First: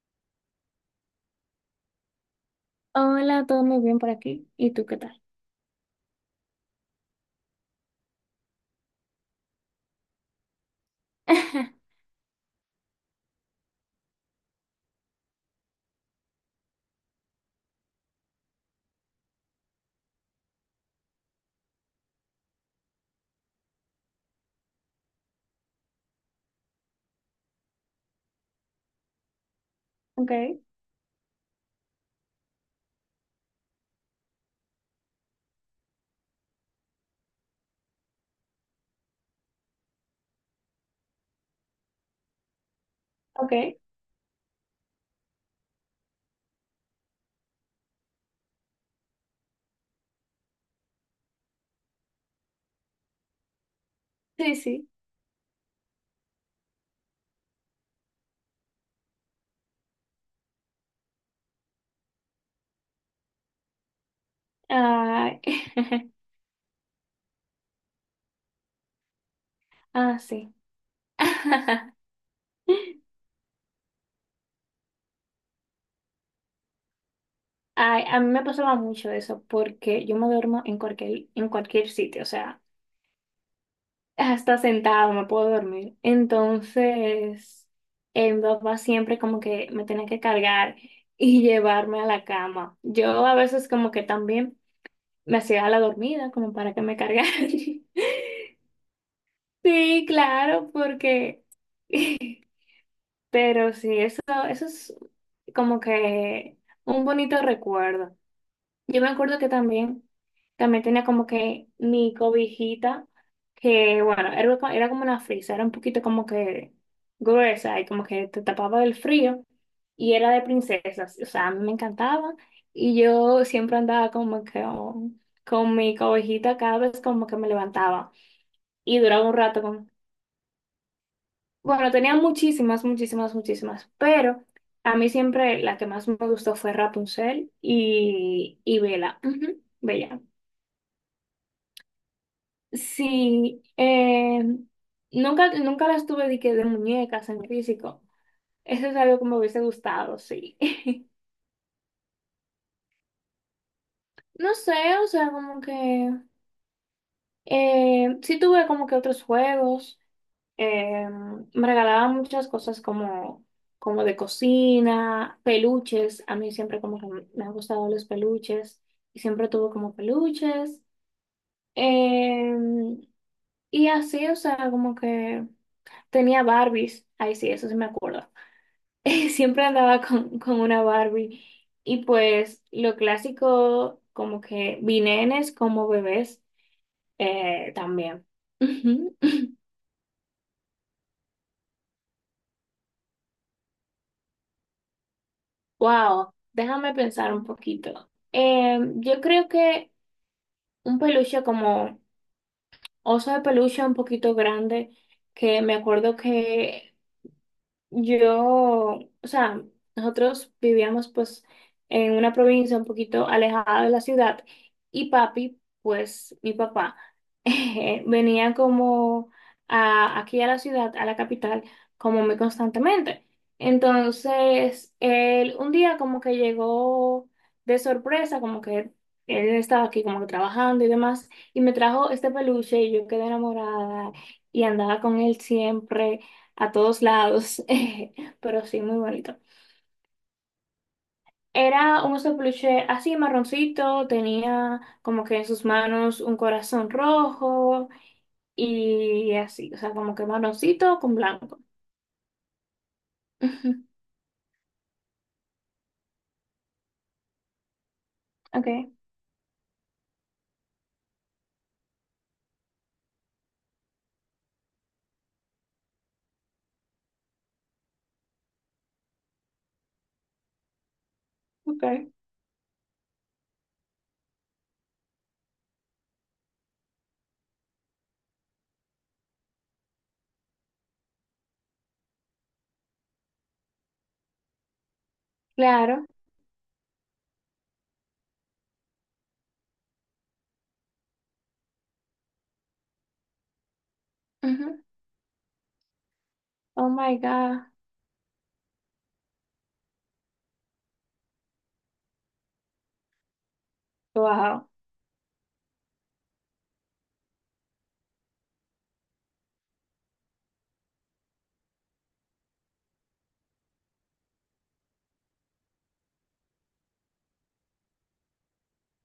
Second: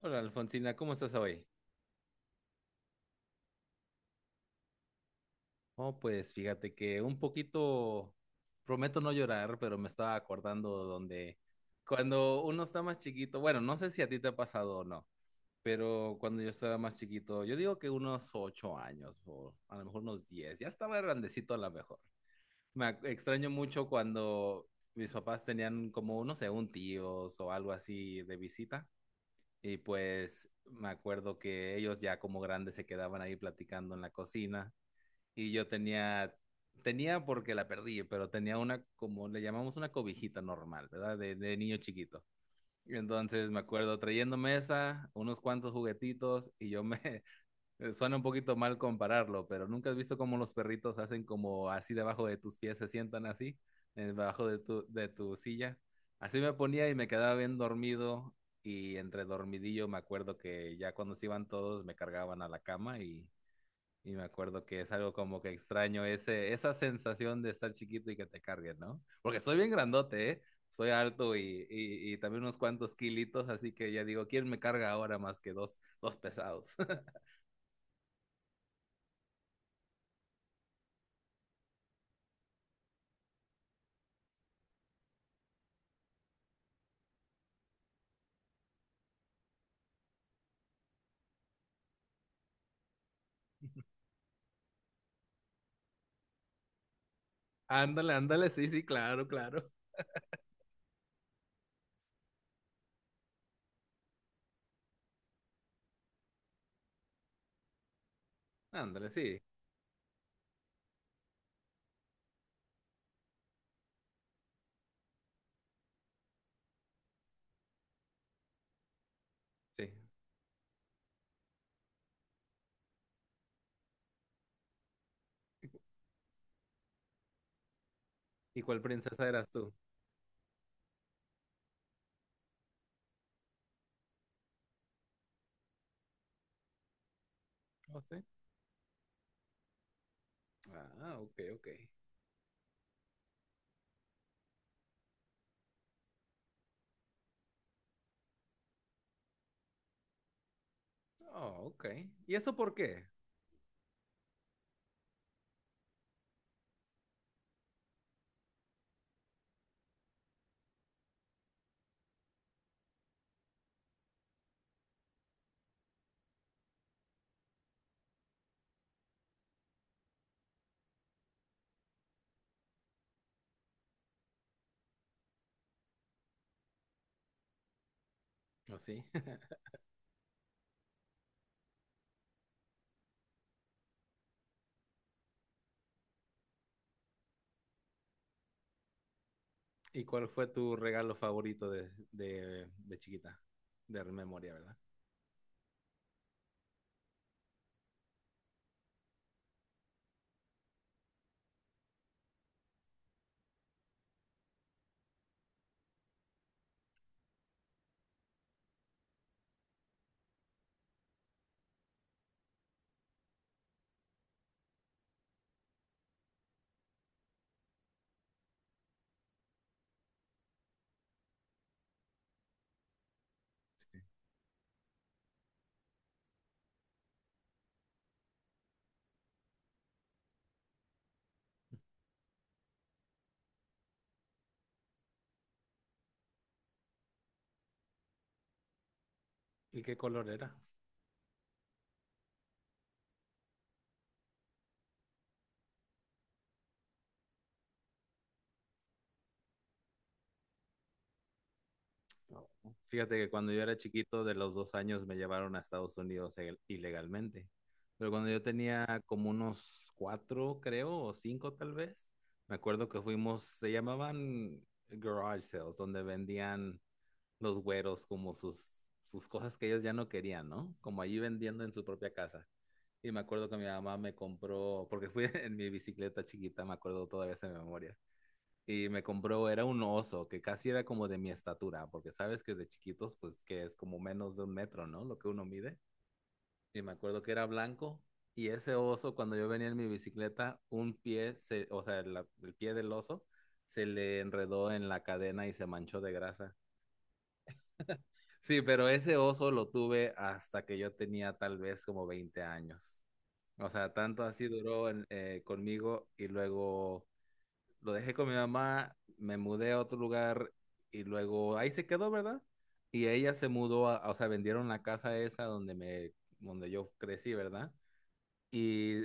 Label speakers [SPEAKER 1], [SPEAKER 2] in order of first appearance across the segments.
[SPEAKER 1] Hola, Alfonsina, ¿cómo estás hoy?
[SPEAKER 2] Hola, todo muy bien por aquí. ¿Y tú qué tal?
[SPEAKER 1] Oh, pues fíjate que un poquito, prometo no llorar, pero me estaba acordando donde cuando uno está más chiquito, bueno, no sé si a ti te ha pasado o no, pero cuando yo estaba más chiquito, yo digo que unos ocho años o a lo mejor unos 10, ya estaba grandecito a lo mejor. Extraño mucho cuando mis papás tenían como, no sé, un tíos o algo así de visita. Y
[SPEAKER 2] Ok,
[SPEAKER 1] pues me acuerdo que ellos ya como grandes se quedaban ahí platicando en la cocina y yo tenía, tenía porque la perdí, pero tenía una, como le llamamos, una cobijita normal, ¿verdad? De niño chiquito. Y entonces
[SPEAKER 2] ok.
[SPEAKER 1] me acuerdo trayéndome esa, unos cuantos juguetitos y yo me suena un poquito mal compararlo, pero nunca has visto cómo los perritos hacen como así debajo de tus pies, se sientan así, debajo
[SPEAKER 2] Sí,
[SPEAKER 1] de tu,
[SPEAKER 2] sí.
[SPEAKER 1] de tu silla. Así me ponía y me quedaba bien dormido, y entre dormidillo me acuerdo que ya cuando se iban todos me cargaban a la cama, y me acuerdo que es algo
[SPEAKER 2] Ay,
[SPEAKER 1] como que extraño ese, esa sensación de estar chiquito y que te carguen, ¿no? Porque estoy bien
[SPEAKER 2] ah,
[SPEAKER 1] grandote, ¿eh?
[SPEAKER 2] sí.
[SPEAKER 1] Soy alto y, y, y también unos cuantos kilitos, así que ya digo, ¿quién me carga ahora más que dos pesados?
[SPEAKER 2] Ay, a mí me pasaba mucho eso porque yo me duermo en cualquier sitio, o sea, hasta sentado me puedo dormir. Entonces, mi papá siempre como que me tenía que cargar y llevarme a la cama. Yo a veces como que también me hacía la dormida como para que me cargara.
[SPEAKER 1] Ándale, ándale, sí, sí, claro, claro.
[SPEAKER 2] Sí, claro, porque... Pero sí, eso es como que un bonito recuerdo. Yo me
[SPEAKER 1] Ándale,
[SPEAKER 2] acuerdo
[SPEAKER 1] sí,
[SPEAKER 2] que también tenía como que mi cobijita, que bueno, era, era como una frisa, era un poquito como que gruesa y como que te tapaba del frío
[SPEAKER 1] sí.
[SPEAKER 2] y era de princesas. O sea, a mí me encantaba y yo siempre andaba como que oh, con mi cobijita cada vez como que me levantaba
[SPEAKER 1] ¿Y cuál
[SPEAKER 2] y duraba
[SPEAKER 1] princesa
[SPEAKER 2] un
[SPEAKER 1] eras
[SPEAKER 2] rato.
[SPEAKER 1] tú?
[SPEAKER 2] Bueno, tenía muchísimas, muchísimas, muchísimas, pero a mí siempre la que más me gustó fue Rapunzel
[SPEAKER 1] Oh, sí.
[SPEAKER 2] y Bella. Ujú, Bella.
[SPEAKER 1] Ah, ok, ok.
[SPEAKER 2] Sí, nunca las tuve de, que de muñecas en físico. Eso es algo que me hubiese gustado, sí.
[SPEAKER 1] Oh, ok. ¿Y eso por qué?
[SPEAKER 2] No sé, o sea, como que... sí tuve como que otros juegos. Eh, me regalaban muchas cosas como de cocina, peluches. A mí siempre como que me han gustado los peluches y siempre tuve como peluches. Eh, y así, o sea, como que tenía Barbies. Ay, sí, eso sí me acuerdo.
[SPEAKER 1] Oh, sí.
[SPEAKER 2] Siempre andaba con una Barbie. Y pues lo clásico, como que vinenes como bebés también.
[SPEAKER 1] ¿Y cuál fue tu regalo favorito de chiquita? De memoria, ¿verdad?
[SPEAKER 2] Wow, déjame pensar un poquito. Yo creo que un peluche como oso de peluche un poquito grande, que me acuerdo que yo, o sea, nosotros vivíamos pues en una provincia un poquito alejada de la ciudad y papi, pues mi papá, venía como aquí a la ciudad, a la capital, como muy constantemente.
[SPEAKER 1] Sí.
[SPEAKER 2] Entonces, él un día como que llegó de sorpresa, como que él estaba aquí como que trabajando y demás, y me trajo este peluche y yo quedé enamorada y andaba con él siempre a todos lados, pero sí, muy bonito.
[SPEAKER 1] ¿Y qué color era?
[SPEAKER 2] Era un oso peluche así marroncito, tenía como que en sus manos un corazón rojo y así, o sea, como que marroncito con blanco.
[SPEAKER 1] Fíjate que cuando yo era
[SPEAKER 2] Ujú,
[SPEAKER 1] chiquito, de los dos años, me llevaron a Estados Unidos ilegalmente. Pero cuando yo
[SPEAKER 2] okay,
[SPEAKER 1] tenía como unos cuatro, creo, o cinco tal vez, me acuerdo que fuimos, se llamaban garage sales, donde vendían los güeros como sus, sus cosas que ellos ya no querían, ¿no? Como allí vendiendo en su
[SPEAKER 2] okay.
[SPEAKER 1] propia casa. Y me acuerdo que mi mamá me compró, porque fui en mi bicicleta chiquita, me acuerdo todavía esa memoria, y me compró, era un oso que casi era como de mi estatura, porque sabes que de chiquitos, pues, que es como menos de un metro, ¿no? Lo que uno mide.
[SPEAKER 2] Claro.
[SPEAKER 1] Y me acuerdo que era blanco, y ese oso, cuando yo venía en mi bicicleta, un pie, se, o sea, el pie del oso se le enredó
[SPEAKER 2] Ujú.
[SPEAKER 1] en la cadena y se manchó de grasa.
[SPEAKER 2] Oh my God.
[SPEAKER 1] Sí, pero ese oso lo tuve hasta que yo tenía tal vez como 20 años. O sea, tanto así
[SPEAKER 2] Wow.
[SPEAKER 1] duró conmigo, y luego lo dejé con mi mamá, me mudé a otro lugar y luego ahí se quedó, ¿verdad? Y ella se mudó, a, o sea, vendieron la casa esa donde me, donde yo crecí, ¿verdad? Y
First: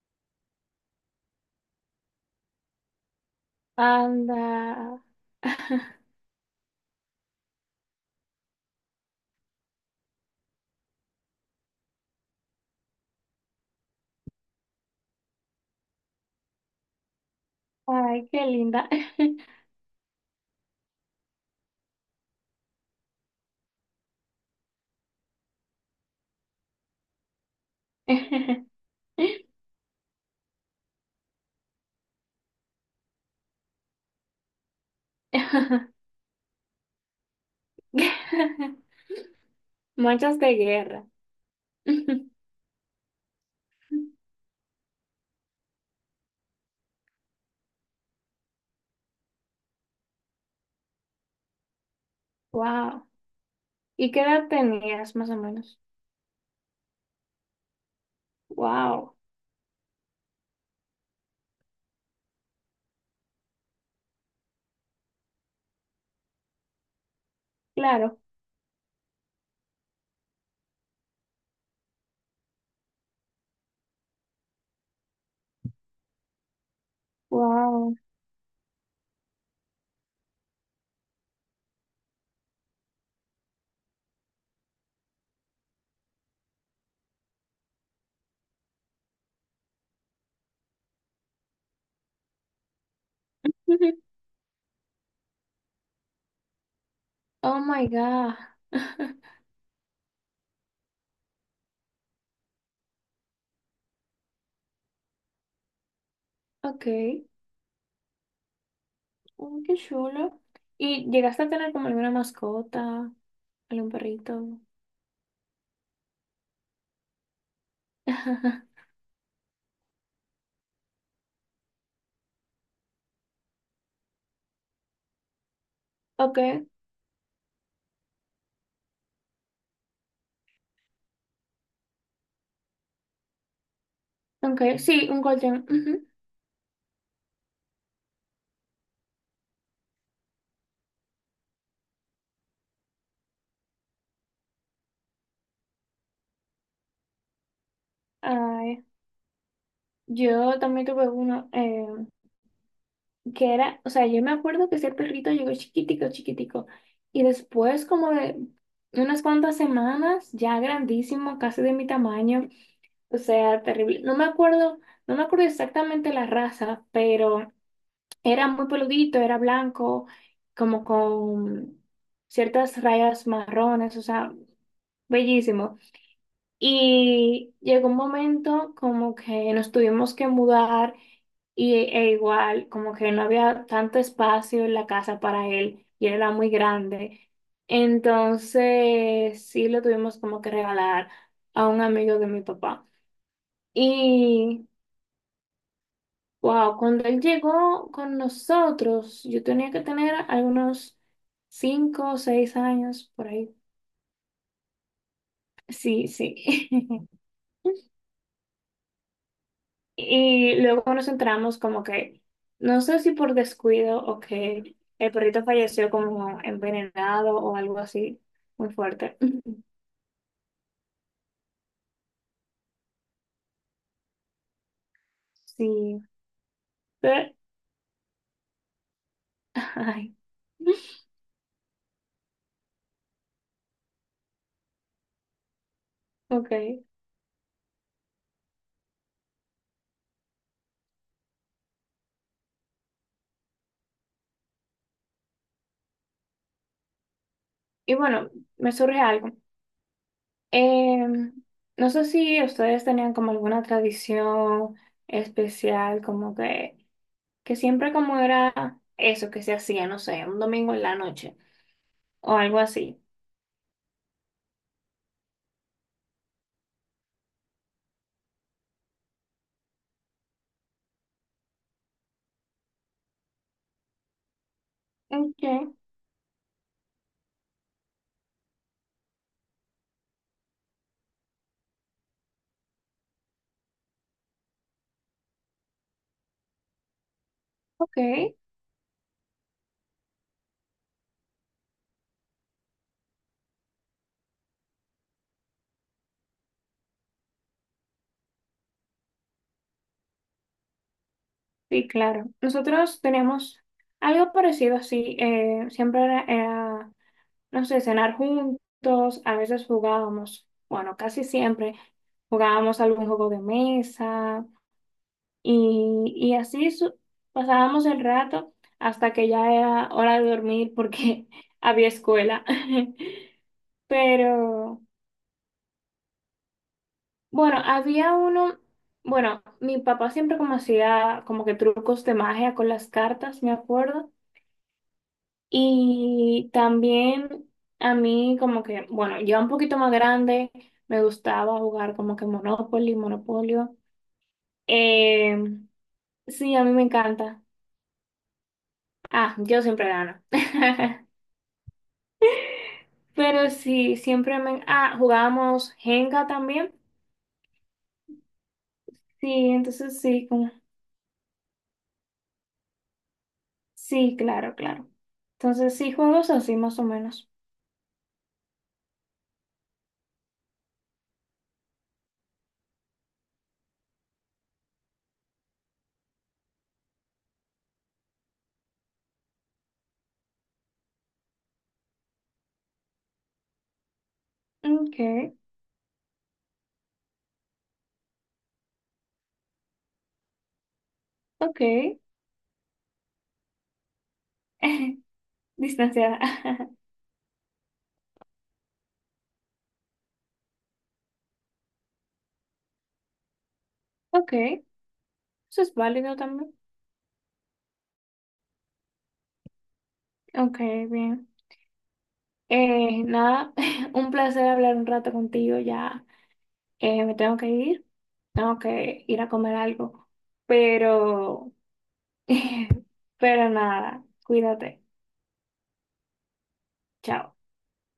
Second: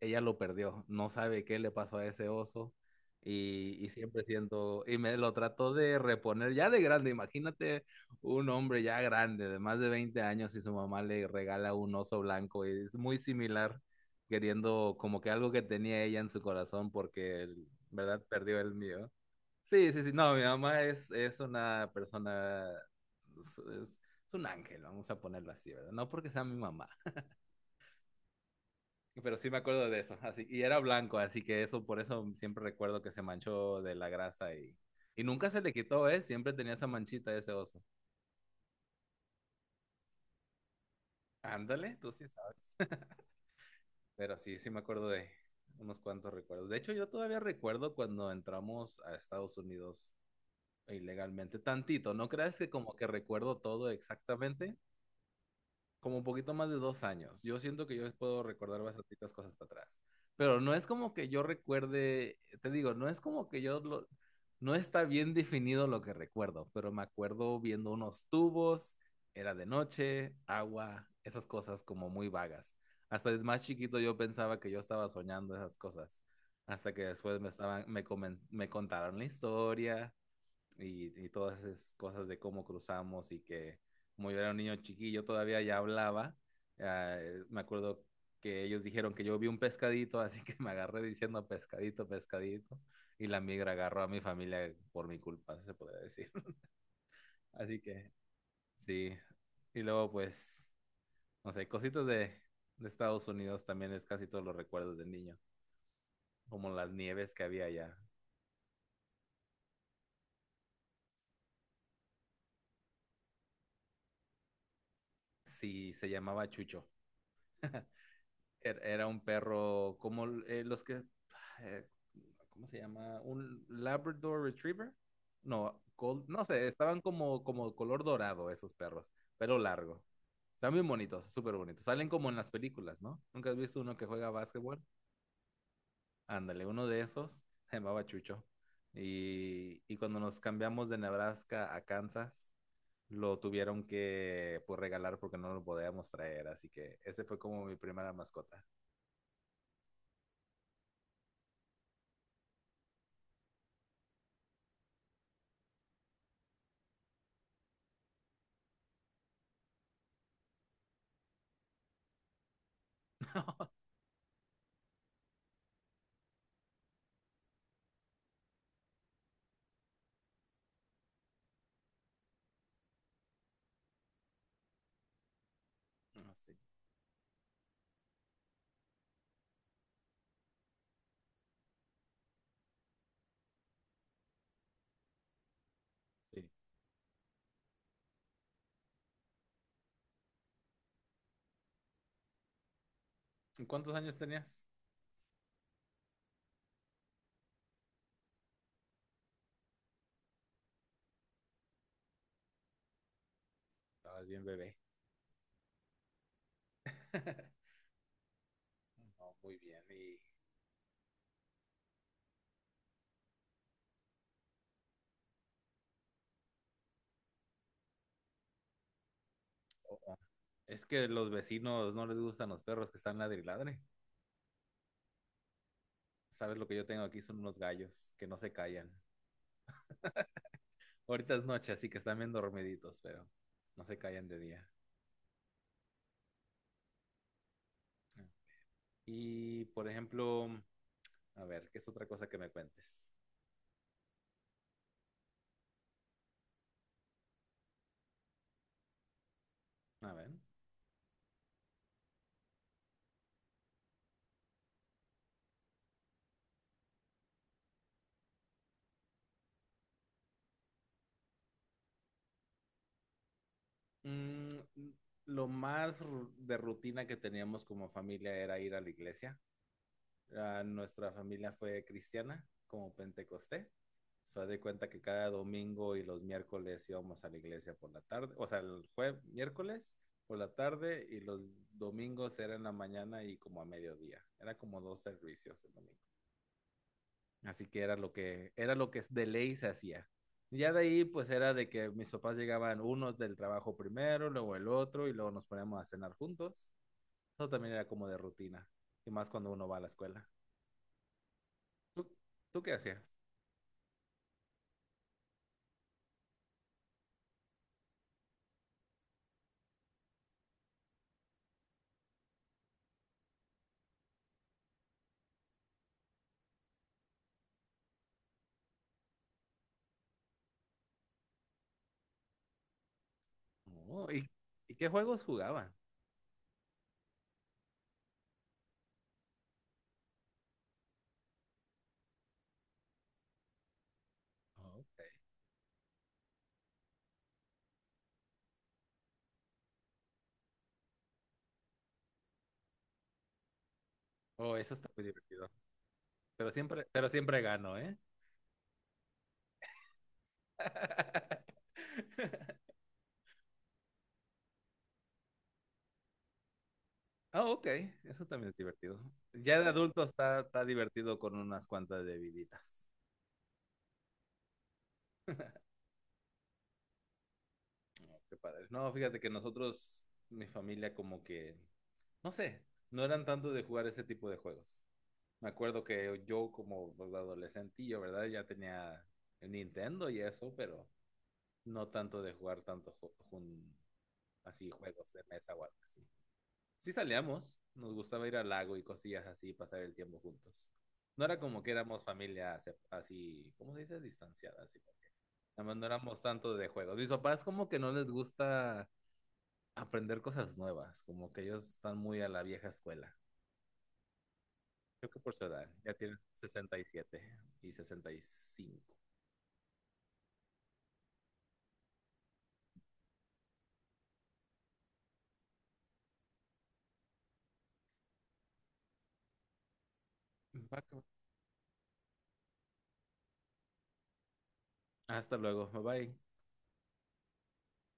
[SPEAKER 1] ella lo perdió. No sabe qué le pasó a ese oso, y siempre siento, y
[SPEAKER 2] Anda.
[SPEAKER 1] me lo trató de reponer ya de grande. Imagínate un hombre ya grande, de más de 20 años, y su mamá le regala un oso blanco y es muy similar, queriendo como que algo que tenía ella en su corazón porque él, ¿verdad?,
[SPEAKER 2] Ay, qué
[SPEAKER 1] perdió el
[SPEAKER 2] linda.
[SPEAKER 1] mío. Sí, sí, sí, no, mi mamá es una persona, es es un ángel, vamos a ponerlo así, ¿verdad? No porque sea mi mamá, pero sí me acuerdo de eso. Así, y era blanco, así que eso, por eso siempre recuerdo que se manchó de la grasa, y nunca se le quitó, ¿eh? Siempre tenía esa manchita ese oso.
[SPEAKER 2] Manchas de guerra.
[SPEAKER 1] Ándale, tú sí sabes. Pero sí, sí me acuerdo de unos cuantos recuerdos. De hecho, yo todavía recuerdo cuando entramos a Estados Unidos ilegalmente, tantito. No creas que como que
[SPEAKER 2] Wow.
[SPEAKER 1] recuerdo todo
[SPEAKER 2] ¿Y qué edad
[SPEAKER 1] exactamente,
[SPEAKER 2] tenías más o menos?
[SPEAKER 1] como un poquito más de dos años. Yo siento que yo les puedo recordar
[SPEAKER 2] Wow,
[SPEAKER 1] bastantitas cosas para atrás. Pero no es como que yo recuerde, te digo, no es como que yo lo, no está bien definido lo que recuerdo, pero me acuerdo viendo
[SPEAKER 2] claro,
[SPEAKER 1] unos tubos, era de noche, agua, esas cosas como muy vagas. Hasta de más chiquito yo pensaba que yo estaba soñando esas cosas, hasta que después me estaban,
[SPEAKER 2] wow.
[SPEAKER 1] me, me contaron la historia, y todas esas cosas de cómo cruzamos, y que como yo era un niño chiquillo todavía ya hablaba, me acuerdo que ellos dijeron que yo vi un pescadito, así que me agarré diciendo pescadito, pescadito, y la migra agarró a mi familia por mi culpa, se podría decir.
[SPEAKER 2] Oh
[SPEAKER 1] Así
[SPEAKER 2] my
[SPEAKER 1] que
[SPEAKER 2] God.
[SPEAKER 1] sí, y luego, pues, no sé, cositas de Estados Unidos también es casi todos los recuerdos de niño, como
[SPEAKER 2] Ok,
[SPEAKER 1] las nieves que había allá.
[SPEAKER 2] mm, qué chulo. ¿Y llegaste a tener como alguna mascota, algún perrito?
[SPEAKER 1] Sí, se llamaba Chucho. Era un perro como los que, eh, ¿cómo se llama? ¿Un Labrador Retriever? No,
[SPEAKER 2] Ok,
[SPEAKER 1] no sé, estaban como, como color dorado esos perros, pelo largo. Están bien bonitos, súper bonitos. Salen como en las películas, ¿no? ¿Nunca has visto uno que juega
[SPEAKER 2] ok,
[SPEAKER 1] básquetbol?
[SPEAKER 2] sí, un golden. Ujú.
[SPEAKER 1] Ándale, uno de esos se llamaba Chucho. Y cuando nos cambiamos de Nebraska a Kansas, lo tuvieron que, pues, regalar porque no lo podíamos traer. Así que ese fue como mi primera mascota.
[SPEAKER 2] Ay, yo también tuve uno. Que era, o sea, yo me acuerdo que ese perrito llegó chiquitico, chiquitico, y después como de unas cuantas semanas, ya grandísimo, casi de mi tamaño, o sea, terrible. No me acuerdo exactamente la raza, pero era muy peludito, era blanco, como con ciertas rayas marrones, o sea, bellísimo.
[SPEAKER 1] Así.
[SPEAKER 2] Y llegó un momento como que nos tuvimos que mudar y, e igual como que no había tanto espacio en la casa para él y él era
[SPEAKER 1] Sí.
[SPEAKER 2] muy grande. Entonces sí lo tuvimos como que regalar a un amigo de mi papá.
[SPEAKER 1] ¿Y ¿cuántos años tenías?
[SPEAKER 2] Y wow, cuando él llegó con nosotros, yo tenía que tener algunos cinco o seis años por ahí.
[SPEAKER 1] Estabas bien bebé.
[SPEAKER 2] Sí, sí.
[SPEAKER 1] No, muy bien. Y
[SPEAKER 2] Y luego nos entramos como que, no sé si por descuido o que el perrito falleció como envenenado o algo así, muy fuerte.
[SPEAKER 1] oh, oh, es que los vecinos no les gustan los perros que están ladriladre.
[SPEAKER 2] Sí,
[SPEAKER 1] Sabes, lo que yo tengo aquí
[SPEAKER 2] pero,
[SPEAKER 1] son unos gallos que no se callan.
[SPEAKER 2] ay,
[SPEAKER 1] Ahorita es noche, así que están bien dormiditos, pero no se callan de día.
[SPEAKER 2] ok.
[SPEAKER 1] Ah. Y por ejemplo, a ver, ¿qué es otra cosa que me cuentes?
[SPEAKER 2] Y bueno, me surge algo.
[SPEAKER 1] A ver.
[SPEAKER 2] Em, no sé si ustedes tenían como alguna tradición especial, como que siempre como era eso que se hacía, no sé, un domingo en la noche o algo así.
[SPEAKER 1] Mm, lo más de rutina que teníamos como familia era ir a la iglesia. Ah, nuestra familia fue cristiana, como pentecosté. Se de cuenta que cada
[SPEAKER 2] Ok,
[SPEAKER 1] domingo y los miércoles íbamos a la iglesia por la tarde, o sea, el jueves, miércoles por la tarde, y los domingos era en la mañana y como a mediodía. Era como dos servicios el domingo. Así que era lo
[SPEAKER 2] ok.
[SPEAKER 1] que, era lo que de ley se hacía. Ya de ahí pues era de que mis papás llegaban unos del trabajo primero, luego el otro, y luego nos poníamos a cenar juntos. Eso también era como de rutina, y más cuando uno va a la escuela.
[SPEAKER 2] Sí,
[SPEAKER 1] ¿Tú,
[SPEAKER 2] claro.
[SPEAKER 1] tú qué
[SPEAKER 2] Nosotros
[SPEAKER 1] hacías?
[SPEAKER 2] teníamos algo parecido así. No sé, cenar juntos. A veces jugábamos, bueno, casi siempre jugábamos algún juego de mesa y así pasábamos el rato hasta que ya era hora de dormir porque había escuela.
[SPEAKER 1] Oh, y
[SPEAKER 2] Pero
[SPEAKER 1] qué juegos jugaban?
[SPEAKER 2] bueno, había uno, bueno, mi papá siempre como hacía como que trucos de magia con las cartas, me acuerdo.
[SPEAKER 1] Oh, ok.
[SPEAKER 2] Y también a mí como que, bueno, yo un poquito más grande me gustaba jugar como que Monopoly, Monopolio.
[SPEAKER 1] Oh, eso está muy
[SPEAKER 2] Eh,
[SPEAKER 1] divertido.
[SPEAKER 2] sí, a mí me
[SPEAKER 1] Pero siempre
[SPEAKER 2] encanta.
[SPEAKER 1] gano, ¿eh?
[SPEAKER 2] Ah, yo siempre gano. Pero sí, siempre me... Ah, jugábamos Jenga también.
[SPEAKER 1] Ah, ok. Eso también es divertido.
[SPEAKER 2] Sí,
[SPEAKER 1] Ya de
[SPEAKER 2] entonces
[SPEAKER 1] adulto
[SPEAKER 2] sí,
[SPEAKER 1] está,
[SPEAKER 2] como...
[SPEAKER 1] está divertido con unas cuantas bebiditas.
[SPEAKER 2] Sí, claro, claro. Entonces sí, juegos así más o menos.
[SPEAKER 1] Qué padre. No, fíjate que nosotros, mi familia, como que, no sé, no eran tanto de jugar ese tipo de juegos. Me acuerdo que yo como adolescentillo, ¿verdad? Ya tenía el Nintendo y eso, pero no tanto de jugar tanto así
[SPEAKER 2] Ok,
[SPEAKER 1] juegos de mesa o algo así. Sí salíamos, nos gustaba ir al lago y cosillas así, pasar el tiempo juntos. No era
[SPEAKER 2] ok.
[SPEAKER 1] como que éramos familia así, ¿cómo se dice? Distanciada, así. Nada más no
[SPEAKER 2] Distanciada.
[SPEAKER 1] éramos tanto de juegos. Mis papás como que no les gusta aprender cosas nuevas, como que ellos están muy a la vieja escuela.
[SPEAKER 2] Ok, eso
[SPEAKER 1] Creo que por su edad,
[SPEAKER 2] es
[SPEAKER 1] ya
[SPEAKER 2] válido
[SPEAKER 1] tienen
[SPEAKER 2] también.
[SPEAKER 1] sesenta y 65.
[SPEAKER 2] Ok, bien. Nada, un placer hablar un rato contigo. Ya me tengo que ir a comer algo,
[SPEAKER 1] Va que va.
[SPEAKER 2] pero, pero nada, cuídate.
[SPEAKER 1] Hasta luego, bye bye.
[SPEAKER 2] Chao.